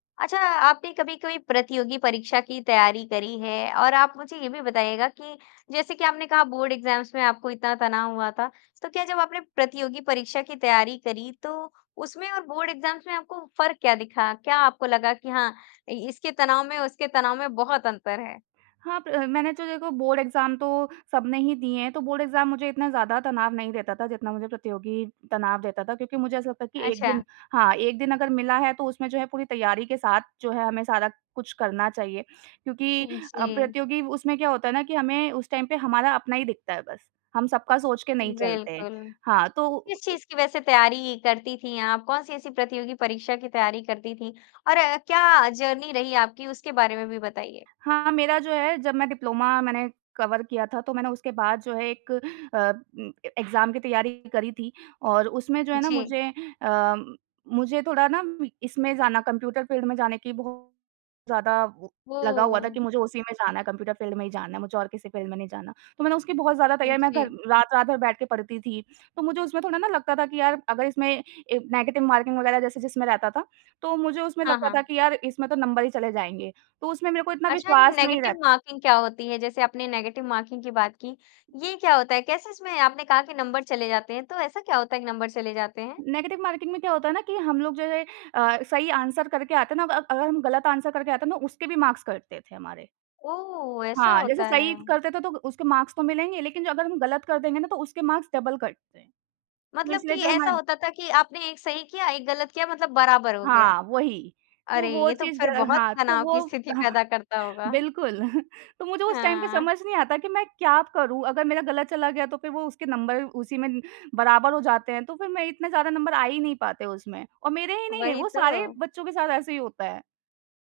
अच्छा, आपने कभी-कभी प्रतियोगी परीक्षा की तैयारी करी है? और आप मुझे ये भी बताइएगा कि जैसे कि आपने कहा बोर्ड एग्ज़ाम्स में आपको इतना तनाव हुआ था, तो क्या जब आपने प्रतियोगी परीक्षा की तैयारी करी तो उसमें और बोर्ड एग्ज़ाम्स में आपको फ़र्क क्या दिखा? क्या आपको लगा कि हाँ, इसके तनाव में उसके तनाव में बहुत अंतर है? हाँ, प मैंने तो देखो बोर्ड एग्ज़ाम तो सबने ही दिए हैं तो बोर्ड एग्ज़ाम मुझे इतना ज़्यादा तनाव नहीं देता था जितना मुझे प्रतियोगी तनाव देता था। क्योंकि मुझे ऐसा लगता है कि 1 दिन अच्छा। हाँ, 1 दिन अगर मिला है तो उसमें जो है पूरी तैयारी के साथ जो है हमें सारा कुछ करना चाहिए। क्योंकि उ, अ, जी। प्रतियोगी उसमें क्या होता है ना कि हमें उस टाइम पे हमारा अपना ही दिखता है बस, हम सबका सोच के नहीं चलते। बिल्कुल। हाँ, किस तो चीज़ की वैसे तैयारी करती थीं आप? कौन-सी ऐसी प्रतियोगी परीक्षा की तैयारी करती थीं? और क्या जर्नी रही आपकी उसके बारे में भी बताइए? हाँ, मेरा जो है जब मैं डिप्लोमा मैंने कवर किया था तो मैंने उसके बाद जो है एक अम, एग्ज़ाम की तैयारी करी थी और उसमें जो है ना जी। मुझे अ, मुझे थोड़ा ना इसमें जाना कंप्यूटर फ़ील्ड में जाने की बहुत ज़्यादा लगा हुआ था कि वो मुझे उसी में जाना है, कंप्यूटर फ़ील्ड में ही जाना है। मुझे और किसी फ़ील्ड में नहीं जाना। तो मैंने उसकी बहुत ज़्यादा तैयारी मैं घर जी। रात रात भर बैठ के पढ़ती थी। तो मुझे उसमें थोड़ा ना लगता था कि यार अगर इसमें ए नेगेटिव मार्किंग वगैरह जैसे जिसमें रहता था, तो मुझे उसमें हाँ, लगता था हाँ। कि यार इसमें तो नंबर ही चले जाएँगे। तो उसमें मेरे को इतना अच्छा ये विश्वास नहीं नेगेटिव रहता। मार्किंग क्या होती है? जैसे आपने नेगेटिव मार्किंग की बात की। ये क्या होता है? कैसे इसमें आपने कहा कि नंबर चले जाते हैं तो ऐसा क्या होता है कि नंबर चले जाते हैं? नेगेटिव मार्किंग में क्या होता है ना कि हम लोग जो अ, सही आंसर करके आते हैं ना अ, अगर हम गलत आंसर करके आते हैं तो उसके भी मार्क्स कटते थे हमारे। ओह! ऐसा हाँ, जैसे होता सही है। करते थे तो उसके मार्क्स तो मिलेंगे लेकिन अगर हम गलत कर देंगे ना तो उसके मार्क्स डबल कटते। तो मतलब कि इसलिए जो है ऐसा हमन होता था कि आपने 1 सही किया, 1 गलत किया मतलब बराबर हो गया। हाँ, वही। तो अरे! वो ये तो चीज़ ग फिर बहुत हाँ। तो तनाव वो की स्थिति हाँ, पैदा करता होगा। बिल्कुल तो मुझे उस टाइम पे हाँ। समझ नहीं आता कि मैं क्या करूँ? अगर मेरा गलत चला गया तो फिर वो उसके नंबर उसी में बराबर हो जाते हैं, तो फिर मैं इतना ज़्यादा नंबर आ ही नहीं पाते उसमें। और मेरे ही नहीं है वही वो सारे तो। बच्चों के साथ ऐसे ही होता है।